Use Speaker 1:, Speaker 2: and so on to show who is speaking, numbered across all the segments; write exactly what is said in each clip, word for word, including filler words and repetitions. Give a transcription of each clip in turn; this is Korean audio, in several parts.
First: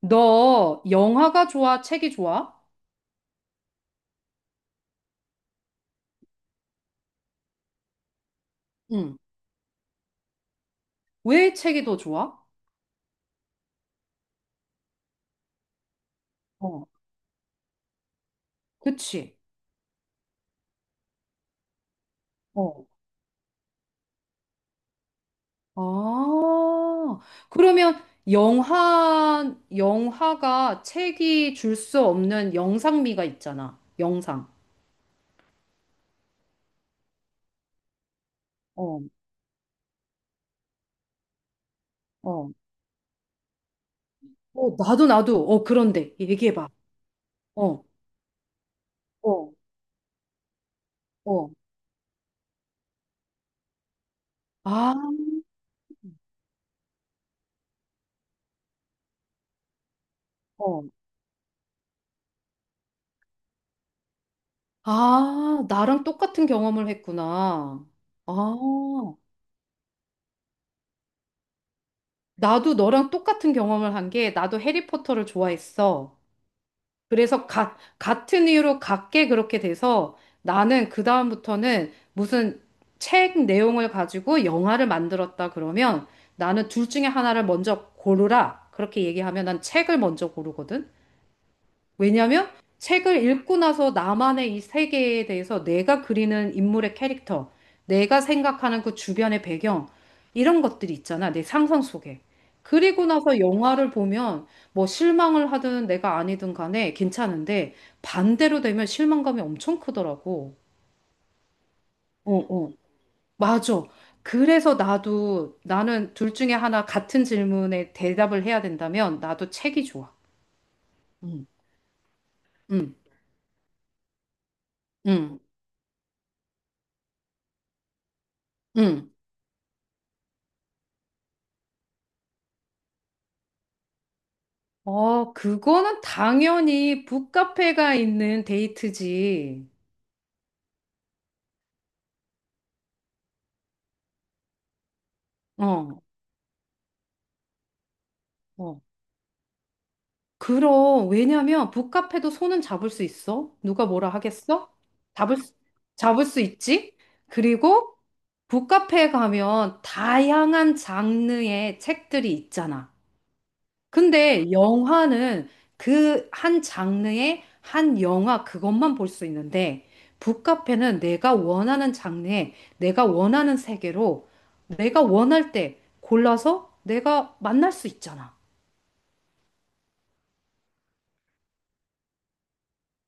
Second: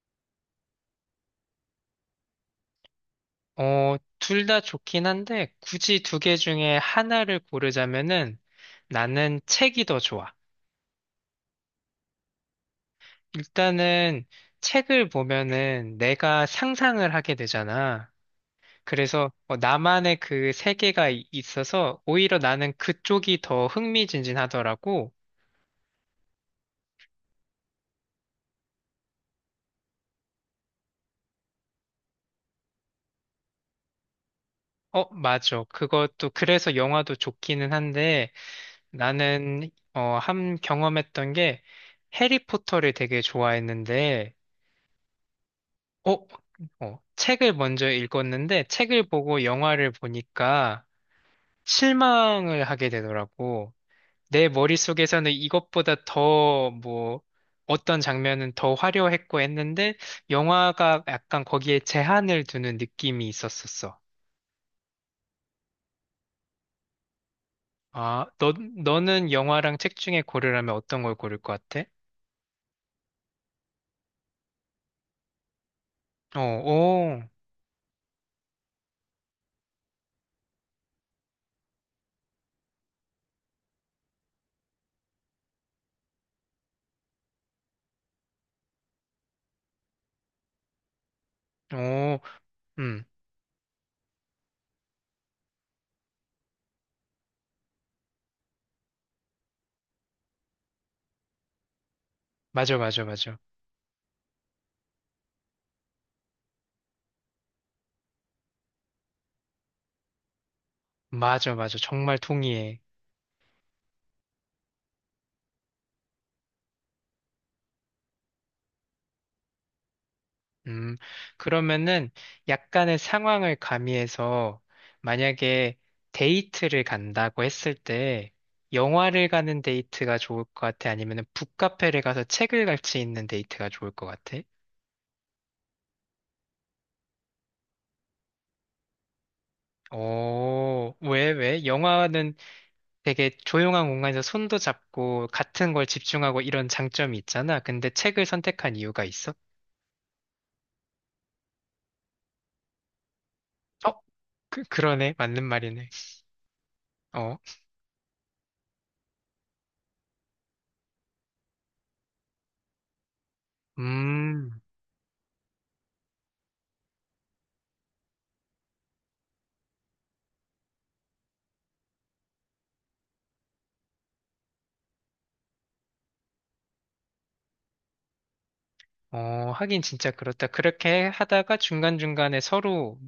Speaker 1: 너 영화가 좋아? 책이 좋아?
Speaker 2: 어, 둘 다 좋긴 한데, 굳이 두 개 중에 하나를 고르자면은
Speaker 1: 응.
Speaker 2: 나는 책이 더 좋아.
Speaker 1: 왜 책이 더 좋아?
Speaker 2: 일단은 책을 보면은 내가
Speaker 1: 어,
Speaker 2: 상상을 하게 되잖아. 그래서
Speaker 1: 그치?
Speaker 2: 어, 나만의 그 세계가 이- 있어서 오히려 나는
Speaker 1: 어.
Speaker 2: 그쪽이 더 흥미진진하더라고.
Speaker 1: 아, 그러면 영화, 영화가 책이 줄 수 없는 영상미가 있잖아. 영상.
Speaker 2: 어, 맞아. 그것도 그래서 영화도 좋기는 한데
Speaker 1: 어,
Speaker 2: 나는 어, 한 경험했던 게
Speaker 1: 어,
Speaker 2: 해리포터를 되게 좋아했는데
Speaker 1: 어, 나도, 나도. 어,
Speaker 2: 어,
Speaker 1: 그런데. 얘기해봐.
Speaker 2: 어, 책을
Speaker 1: 어.
Speaker 2: 먼저 읽었는데 책을 보고
Speaker 1: 어,
Speaker 2: 영화를 보니까
Speaker 1: 어,
Speaker 2: 실망을 하게 되더라고. 내
Speaker 1: 아,
Speaker 2: 머릿속에서는 이것보다 더 뭐 어떤 장면은 더 화려했고 했는데
Speaker 1: 어.
Speaker 2: 영화가 약간 거기에 제한을 두는 느낌이 있었었어.
Speaker 1: 아, 나랑 똑같은 경험을 했구나.
Speaker 2: 아,
Speaker 1: 아,
Speaker 2: 너, 너는 영화랑 책 중에 고르라면 어떤 걸 고를 것 같아?
Speaker 1: 나도 너랑 똑같은 경험을 한 게 나도 해리포터를 좋아했어.
Speaker 2: 어, 오,
Speaker 1: 그래서 가, 같은 이유로 같게 그렇게 돼서 나는 그다음부터는 무슨 책 내용을 가지고 영화를 만들었다 그러면 나는 둘 중에 하나를 먼저 고르라. 그렇게 얘기하면 난 책을 먼저 고르거든.
Speaker 2: 오,
Speaker 1: 왜냐면
Speaker 2: 음,
Speaker 1: 책을 읽고 나서 나만의 이 세계에 대해서 내가 그리는 인물의 캐릭터, 내가 생각하는 그 주변의 배경, 이런 것들이 있잖아. 내 상상 속에.
Speaker 2: 맞아, 맞아,
Speaker 1: 그리고
Speaker 2: 맞아.
Speaker 1: 나서 영화를 보면 뭐 실망을 하든 내가 아니든 간에 괜찮은데 반대로 되면 실망감이 엄청 크더라고.
Speaker 2: 맞아, 맞아. 정말
Speaker 1: 어, 어.
Speaker 2: 동의해.
Speaker 1: 맞아. 그래서 나도 나는 둘 중에 하나 같은 질문에 대답을 해야 된다면 나도 책이 좋아.
Speaker 2: 음, 그러면은
Speaker 1: 응,
Speaker 2: 약간의 상황을 가미해서
Speaker 1: 응,
Speaker 2: 만약에 데이트를 간다고 했을 때
Speaker 1: 응.
Speaker 2: 영화를 가는 데이트가 좋을 것 같아? 아니면은 북카페를 가서 책을 같이 읽는 데이트가 좋을 것 같아?
Speaker 1: 어, 그거는 당연히 북카페가 있는 데이트지.
Speaker 2: 어, 왜, 왜? 영화는 되게 조용한 공간에서 손도 잡고 같은 걸
Speaker 1: 어,
Speaker 2: 집중하고 이런 장점이 있잖아. 근데 책을 선택한
Speaker 1: 어.
Speaker 2: 이유가 있어?
Speaker 1: 그럼, 왜냐면 북카페도 손은 잡을 수 있어. 누가
Speaker 2: 어,
Speaker 1: 뭐라
Speaker 2: 그,
Speaker 1: 하겠어?
Speaker 2: 그러네.
Speaker 1: 잡을
Speaker 2: 맞는
Speaker 1: 수,
Speaker 2: 말이네.
Speaker 1: 잡을 수 있지.
Speaker 2: 어,
Speaker 1: 그리고 북카페에 가면 다양한 장르의 책들이 있잖아. 근데
Speaker 2: 음.
Speaker 1: 영화는 그 한 장르의 한 영화 그것만 볼 수 있는데 북카페는 내가 원하는 장르에 내가 원하는 세계로 내가 원할 때 골라서 내가 만날 수 있잖아.
Speaker 2: 어, 하긴 진짜 그렇다. 그렇게 하다가 중간중간에 서로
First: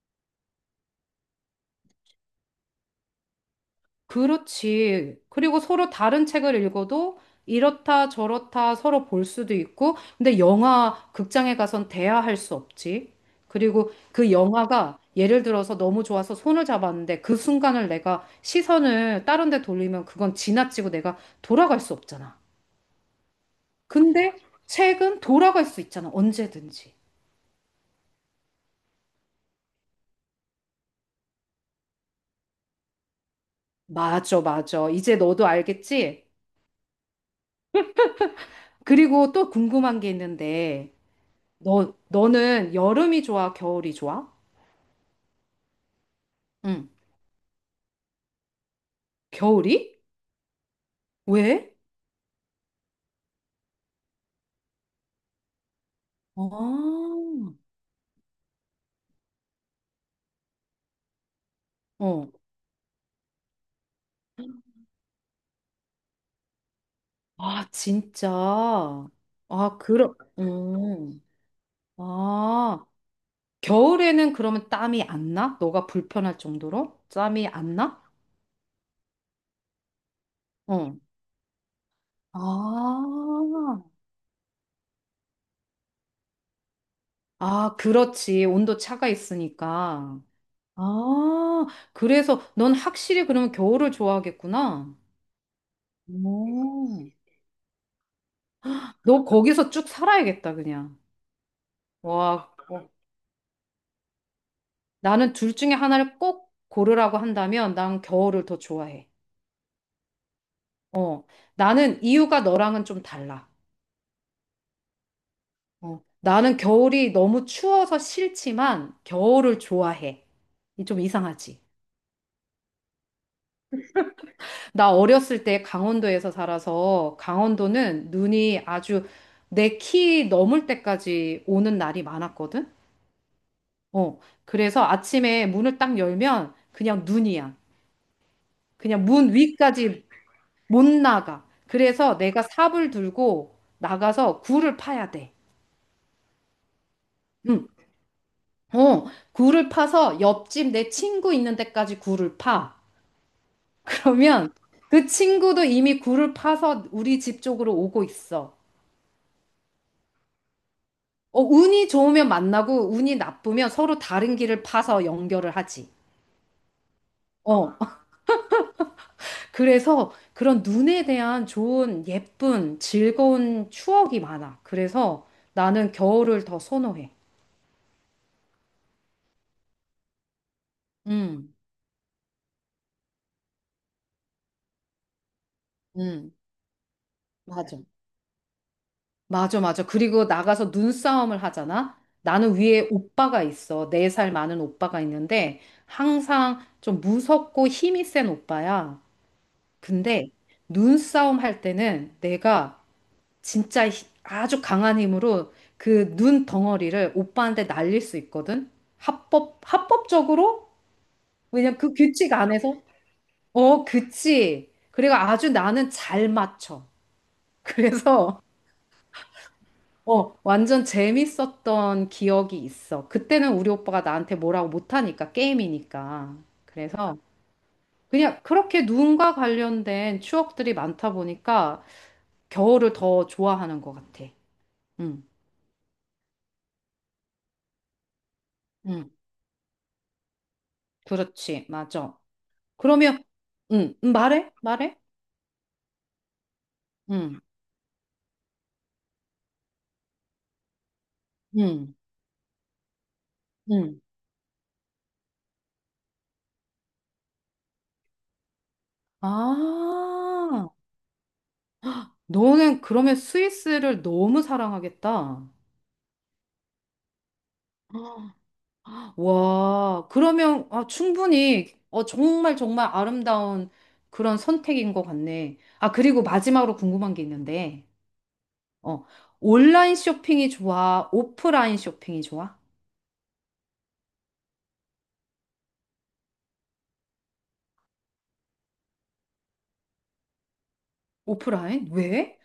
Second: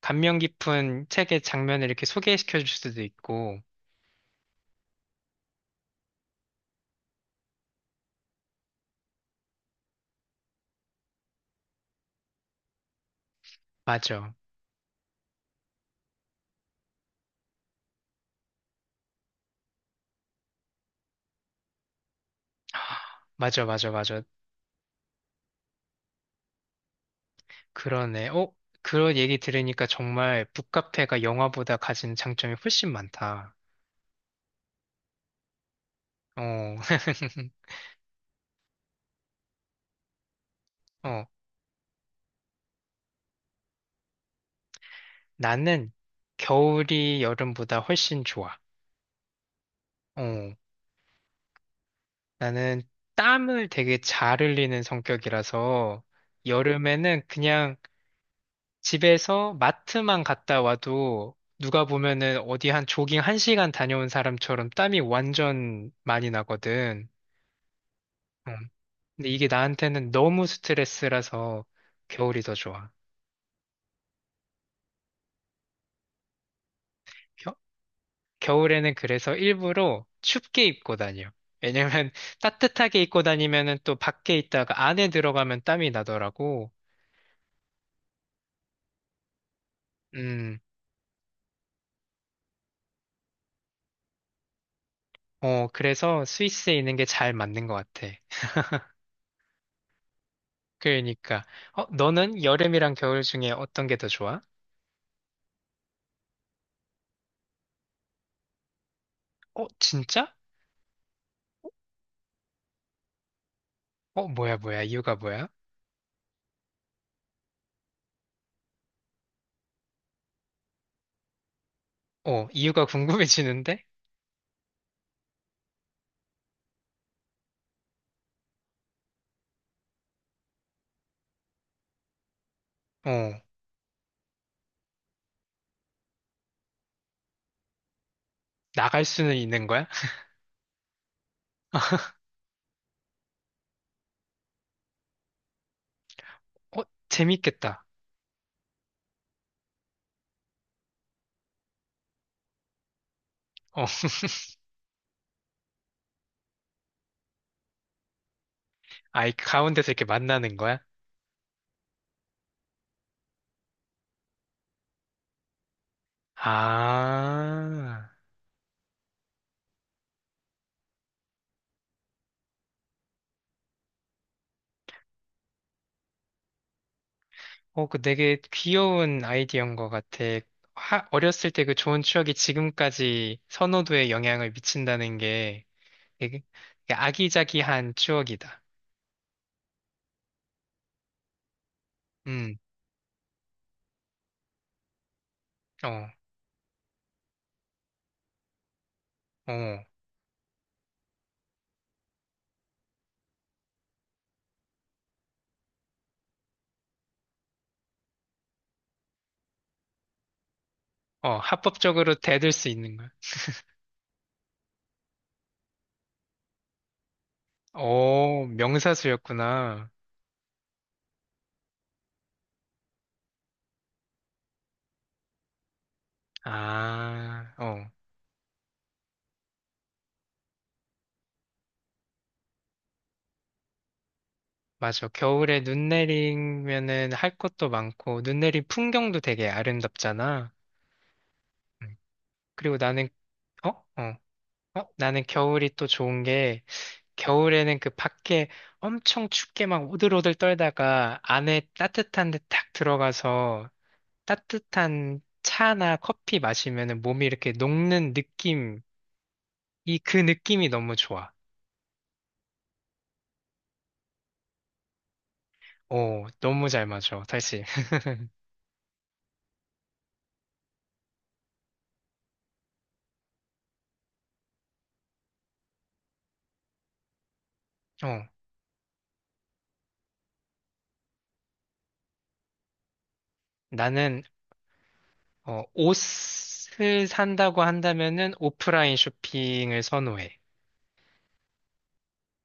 Speaker 2: 감명 깊은 책의 장면을 이렇게 소개시켜 줄 수도 있고.
Speaker 1: 그렇지. 그리고 서로 다른 책을 읽어도 이렇다 저렇다 서로 볼 수도 있고, 근데 영화 극장에 가선 대화할 수 없지. 그리고 그
Speaker 2: 맞아.
Speaker 1: 영화가 예를 들어서 너무 좋아서 손을 잡았는데 그 순간을 내가 시선을 다른 데 돌리면 그건 지나치고 내가 돌아갈 수 없잖아.
Speaker 2: 맞아, 맞아, 맞아.
Speaker 1: 근데 책은 돌아갈 수 있잖아. 언제든지.
Speaker 2: 그러네. 어? 그런 얘기 들으니까 정말 북카페가 영화보다 가진 장점이 훨씬 많다.
Speaker 1: 맞아, 맞아. 이제 너도 알겠지?
Speaker 2: 어,
Speaker 1: 그리고 또 궁금한 게 있는데,
Speaker 2: 어,
Speaker 1: 너, 너는 여름이 좋아, 겨울이 좋아?
Speaker 2: 나는
Speaker 1: 응.
Speaker 2: 겨울이 여름보다 훨씬 좋아.
Speaker 1: 겨울이?
Speaker 2: 어,
Speaker 1: 왜?
Speaker 2: 나는 땀을 되게 잘 흘리는 성격이라서
Speaker 1: 아,
Speaker 2: 여름에는 그냥 집에서 마트만 갔다 와도 누가
Speaker 1: 어.
Speaker 2: 보면은 어디 한 조깅 한시간 다녀온 사람처럼 땀이 완전 많이 나거든.
Speaker 1: 아, 진짜.
Speaker 2: 음. 근데 이게
Speaker 1: 아,
Speaker 2: 나한테는
Speaker 1: 그럼,
Speaker 2: 너무
Speaker 1: 음.
Speaker 2: 스트레스라서 겨울이 더
Speaker 1: 아,
Speaker 2: 좋아.
Speaker 1: 겨울에는 그러면 땀이 안 나? 너가 불편할 정도로? 땀이
Speaker 2: 겨,
Speaker 1: 안 나?
Speaker 2: 겨울에는 그래서 일부러 춥게 입고
Speaker 1: 어.
Speaker 2: 다녀. 왜냐면 따뜻하게 입고 다니면은
Speaker 1: 아,
Speaker 2: 또 밖에 있다가 안에 들어가면 땀이 나더라고.
Speaker 1: 아, 그렇지. 온도 차가 있으니까.
Speaker 2: 음,
Speaker 1: 아, 그래서 넌 확실히 그러면 겨울을 좋아하겠구나.
Speaker 2: 어, 그래서 스위스에 있는 게
Speaker 1: 오.
Speaker 2: 잘 맞는 것 같아.
Speaker 1: 너 거기서 쭉 살아야겠다, 그냥.
Speaker 2: 그러니까. 어,
Speaker 1: 와,
Speaker 2: 너는
Speaker 1: 어.
Speaker 2: 여름이랑 겨울 중에 어떤 게 더 좋아?
Speaker 1: 나는 둘 중에 하나를 꼭 고르라고 한다면 난 겨울을 더 좋아해.
Speaker 2: 어, 진짜?
Speaker 1: 어, 나는 이유가 너랑은 좀 달라.
Speaker 2: 어, 뭐야, 뭐야, 이유가 뭐야?
Speaker 1: 어, 나는 겨울이 너무 추워서 싫지만 겨울을 좋아해. 이좀 이상하지.
Speaker 2: 어, 이유가 궁금해지는데?
Speaker 1: 나 어렸을 때 강원도에서 살아서 강원도는 눈이 아주 내 키 넘을 때까지 오는 날이 많았거든.
Speaker 2: 어,
Speaker 1: 어, 그래서 아침에 문을 딱 열면 그냥 눈이야.
Speaker 2: 나갈
Speaker 1: 그냥 문
Speaker 2: 수는 있는 거야?
Speaker 1: 위까지 못 나가. 그래서 내가 삽을 들고 나가서 굴을 파야 돼.
Speaker 2: 어,
Speaker 1: 응.
Speaker 2: 재밌겠다.
Speaker 1: 어, 굴을 파서 옆집 내 친구 있는 데까지 굴을 파.
Speaker 2: 어,
Speaker 1: 그러면 그 친구도 이미 굴을 파서 우리 집 쪽으로 오고 있어.
Speaker 2: 아이, 가운데서 이렇게 만나는 거야?
Speaker 1: 어, 운이 좋으면 만나고 운이 나쁘면 서로 다른 길을 파서 연결을 하지. 어,
Speaker 2: 아,
Speaker 1: 그래서 그런 눈에 대한 좋은, 예쁜, 즐거운 추억이 많아. 그래서 나는 겨울을 더 선호해.
Speaker 2: 어, 그 되게 귀여운 아이디어인 것 같아. 하- 어렸을
Speaker 1: 음,
Speaker 2: 때 그 좋은 추억이 지금까지 선호도에 영향을 미친다는 게
Speaker 1: 음,
Speaker 2: 되게 되게
Speaker 1: 맞아.
Speaker 2: 아기자기한 추억이다.
Speaker 1: 맞아, 맞아. 그리고 나가서 눈싸움을 하잖아? 나는
Speaker 2: 음,
Speaker 1: 위에 오빠가 있어. 네 살 많은 오빠가 있는데,
Speaker 2: 어,
Speaker 1: 항상 좀 무섭고 힘이 센 오빠야.
Speaker 2: 어,
Speaker 1: 근데 눈싸움 할 때는 내가 진짜 히- 아주 강한 힘으로 그 눈 덩어리를 오빠한테 날릴 수 있거든? 합법, 합법적으로?
Speaker 2: 어,
Speaker 1: 왜냐면 그
Speaker 2: 합법적으로
Speaker 1: 규칙
Speaker 2: 대들 수
Speaker 1: 안에서?
Speaker 2: 있는 거야.
Speaker 1: 어, 그치. 그리고 아주 나는 잘 맞춰. 그래서
Speaker 2: 어, 명사수였구나.
Speaker 1: 어, 완전 재밌었던 기억이 있어. 그때는 우리 오빠가 나한테 뭐라고 못하니까, 게임이니까. 그래서
Speaker 2: 아, 어,
Speaker 1: 그냥 그렇게 눈과 관련된 추억들이 많다 보니까 겨울을 더 좋아하는 것 같아.
Speaker 2: 맞아.
Speaker 1: 응,
Speaker 2: 겨울에 눈 내리면은 할 것도 많고, 눈 내린
Speaker 1: 응,
Speaker 2: 풍경도 되게 아름답잖아.
Speaker 1: 그렇지,
Speaker 2: 음.
Speaker 1: 맞아.
Speaker 2: 그리고 나는,
Speaker 1: 그러면,
Speaker 2: 어?
Speaker 1: 응, 응,
Speaker 2: 어.
Speaker 1: 말해,
Speaker 2: 어?
Speaker 1: 말해.
Speaker 2: 나는 겨울이 또 좋은 게,
Speaker 1: 응,
Speaker 2: 겨울에는 그 밖에 엄청 춥게 막 오들오들 떨다가 안에
Speaker 1: 응,
Speaker 2: 따뜻한 데 딱 들어가서
Speaker 1: 응.
Speaker 2: 따뜻한 차나 커피 마시면은 몸이 이렇게 녹는 느낌, 이 그 느낌이
Speaker 1: 아,
Speaker 2: 너무 좋아.
Speaker 1: 너는 그러면 스위스를 너무 사랑하겠다.
Speaker 2: 오, 너무 잘 맞아, 다시.
Speaker 1: 와, 그러면 아, 충분히 어, 정말 정말 아름다운 그런 선택인 것 같네. 아, 그리고 마지막으로 궁금한 게 있는데,
Speaker 2: 어.
Speaker 1: 어, 온라인 쇼핑이 좋아? 오프라인 쇼핑이 좋아?
Speaker 2: 나는 어, 옷을 산다고 한다면은 오프라인 쇼핑을 선호해.
Speaker 1: 오프라인? 왜?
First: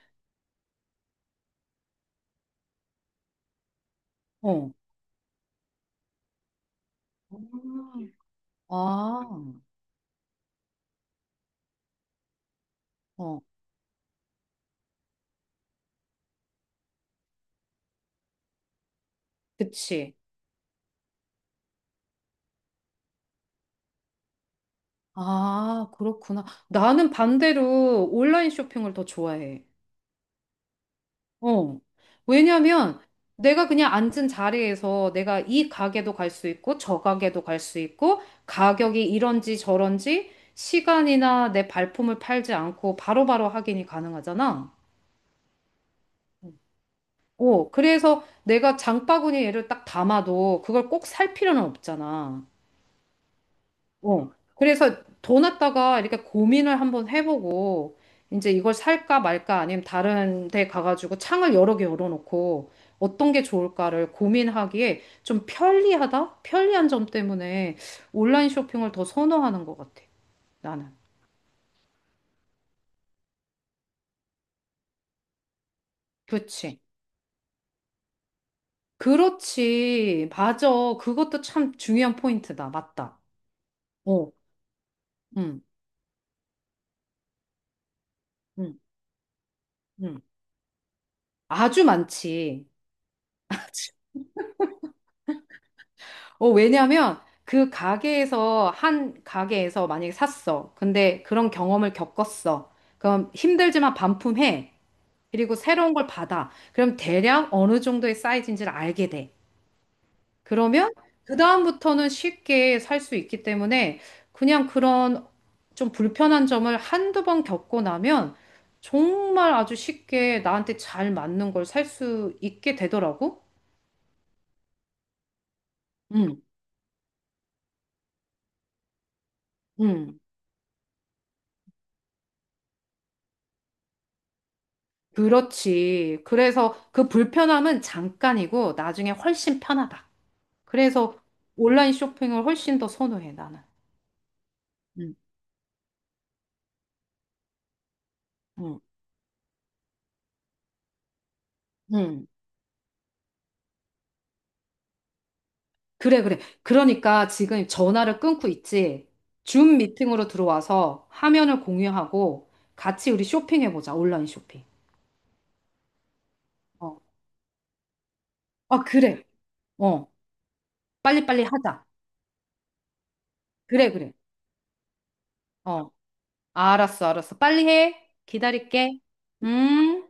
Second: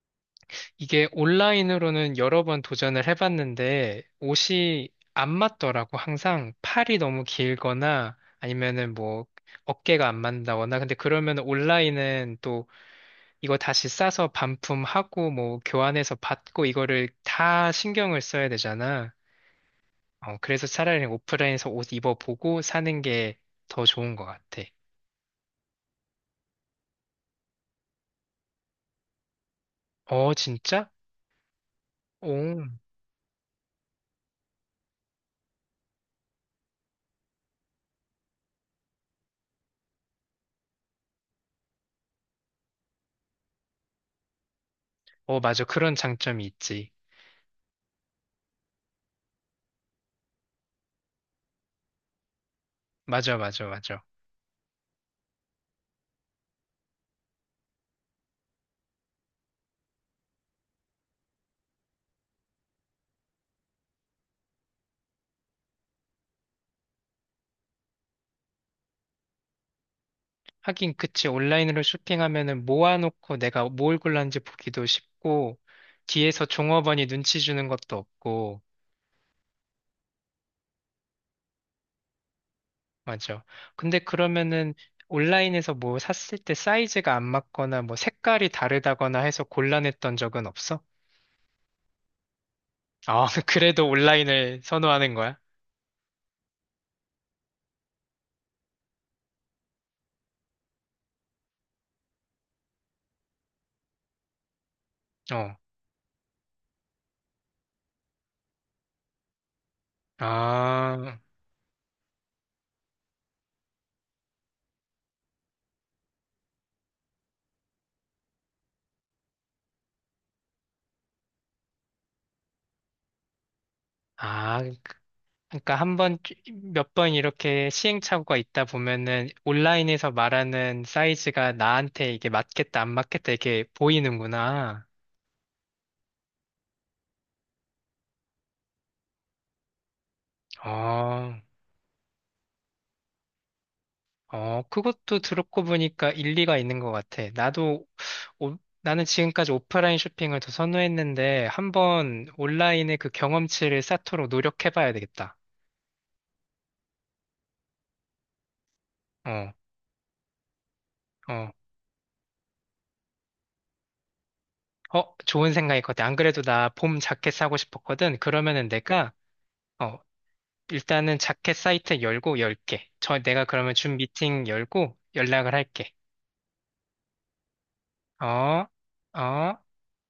Speaker 2: 이게 온라인으로는 여러 번 도전을 해봤는데
Speaker 1: 어,
Speaker 2: 옷이 안 맞더라고. 항상 팔이 너무
Speaker 1: 음.
Speaker 2: 길거나 아니면은 뭐
Speaker 1: 아,
Speaker 2: 어깨가 안 맞는다거나. 근데 그러면 온라인은 또
Speaker 1: 어,
Speaker 2: 이거 다시 싸서 반품하고 뭐 교환해서 받고 이거를 다 신경을 써야 되잖아.
Speaker 1: 그치.
Speaker 2: 어, 그래서 차라리 오프라인에서 옷 입어보고 사는 게 더 좋은 것 같아.
Speaker 1: 아, 그렇구나. 나는 반대로 온라인 쇼핑을 더 좋아해.
Speaker 2: 어, 진짜?
Speaker 1: 어.
Speaker 2: 오.
Speaker 1: 왜냐면 내가 그냥 앉은 자리에서 내가 이 가게도 갈 수 있고 저 가게도 갈 수 있고 가격이 이런지 저런지 시간이나 내 발품을 팔지 않고 바로바로 확인이 가능하잖아.
Speaker 2: 어, 맞아. 그런 장점이 있지.
Speaker 1: 어, 그래서 내가 장바구니에를 딱 담아도 그걸 꼭 살 필요는 없잖아.
Speaker 2: 맞아, 맞아, 맞아.
Speaker 1: 어. 그래서 돈 갖다가 이렇게 고민을 한번 해보고, 이제 이걸 살까 말까 아니면 다른 데 가가지고 창을 여러 개 열어놓고 어떤 게 좋을까를 고민하기에 좀 편리하다? 편리한 점 때문에 온라인 쇼핑을 더 선호하는 것 같아, 나는.
Speaker 2: 하긴, 그치. 온라인으로 쇼핑하면은 모아놓고 내가 뭘 골랐는지 보기도 쉽고, 뒤에서
Speaker 1: 그렇지.
Speaker 2: 종업원이 눈치 주는 것도 없고,
Speaker 1: 그렇지. 맞아. 그것도 참 중요한 포인트다. 맞다.
Speaker 2: 맞아. 근데
Speaker 1: 어,
Speaker 2: 그러면은
Speaker 1: 응,
Speaker 2: 온라인에서 뭐 샀을 때 사이즈가 안 맞거나 뭐 색깔이
Speaker 1: 응,
Speaker 2: 다르다거나 해서 곤란했던
Speaker 1: 응.
Speaker 2: 적은 없어?
Speaker 1: 아주 많지.
Speaker 2: 아, 그래도 온라인을 선호하는 거야?
Speaker 1: 어, 왜냐면 그 가게에서 한 가게에서 만약에 샀어. 근데 그런 경험을 겪었어. 그럼 힘들지만 반품해. 그리고
Speaker 2: 어.
Speaker 1: 새로운 걸 받아. 그럼 대략 어느 정도의 사이즈인지를 알게 돼. 그러면
Speaker 2: 아,
Speaker 1: 그다음부터는 쉽게 살 수 있기 때문에 그냥 그런 좀 불편한 점을 한두 번 겪고 나면 정말 아주 쉽게 나한테 잘 맞는 걸 살 수 있게 되더라고.
Speaker 2: 아, 그러니까 한 번,
Speaker 1: 응,
Speaker 2: 몇 번 이렇게 시행착오가 있다 보면은 온라인에서
Speaker 1: 응.
Speaker 2: 말하는 사이즈가 나한테 이게 맞겠다, 안 맞겠다, 이게 보이는구나.
Speaker 1: 그렇지. 그래서 그 불편함은 잠깐이고 나중에 훨씬 편하다. 그래서
Speaker 2: 어,
Speaker 1: 온라인 쇼핑을 훨씬 더 선호해, 나는.
Speaker 2: 어,
Speaker 1: 응,
Speaker 2: 그것도 들었고 보니까 일리가 있는 것 같아. 나도, 오-
Speaker 1: 응,
Speaker 2: 나는 지금까지 오프라인 쇼핑을 더 선호했는데 한번
Speaker 1: 응.
Speaker 2: 온라인의 그 경험치를 쌓도록 노력해봐야 되겠다.
Speaker 1: 그래, 그래. 그러니까 지금 전화를 끊고 있지.
Speaker 2: 어,
Speaker 1: 줌 미팅으로 들어와서
Speaker 2: 어.
Speaker 1: 화면을 공유하고 같이 우리 쇼핑해보자, 온라인 쇼핑.
Speaker 2: 어, 좋은 생각일 것 같아. 안 그래도 나 봄
Speaker 1: 어,
Speaker 2: 자켓 사고 싶었거든. 그러면은
Speaker 1: 아,
Speaker 2: 내가
Speaker 1: 그래.
Speaker 2: 어,
Speaker 1: 어,
Speaker 2: 일단은
Speaker 1: 빨리빨리
Speaker 2: 자켓
Speaker 1: 하자.
Speaker 2: 사이트 열고 열게. 저 내가 그러면
Speaker 1: 그래,
Speaker 2: 준
Speaker 1: 그래.
Speaker 2: 미팅 열고 연락을
Speaker 1: 어,
Speaker 2: 할게.
Speaker 1: 알았어, 알았어. 빨리 해.
Speaker 2: 어?
Speaker 1: 기다릴게.
Speaker 2: 어?
Speaker 1: 음.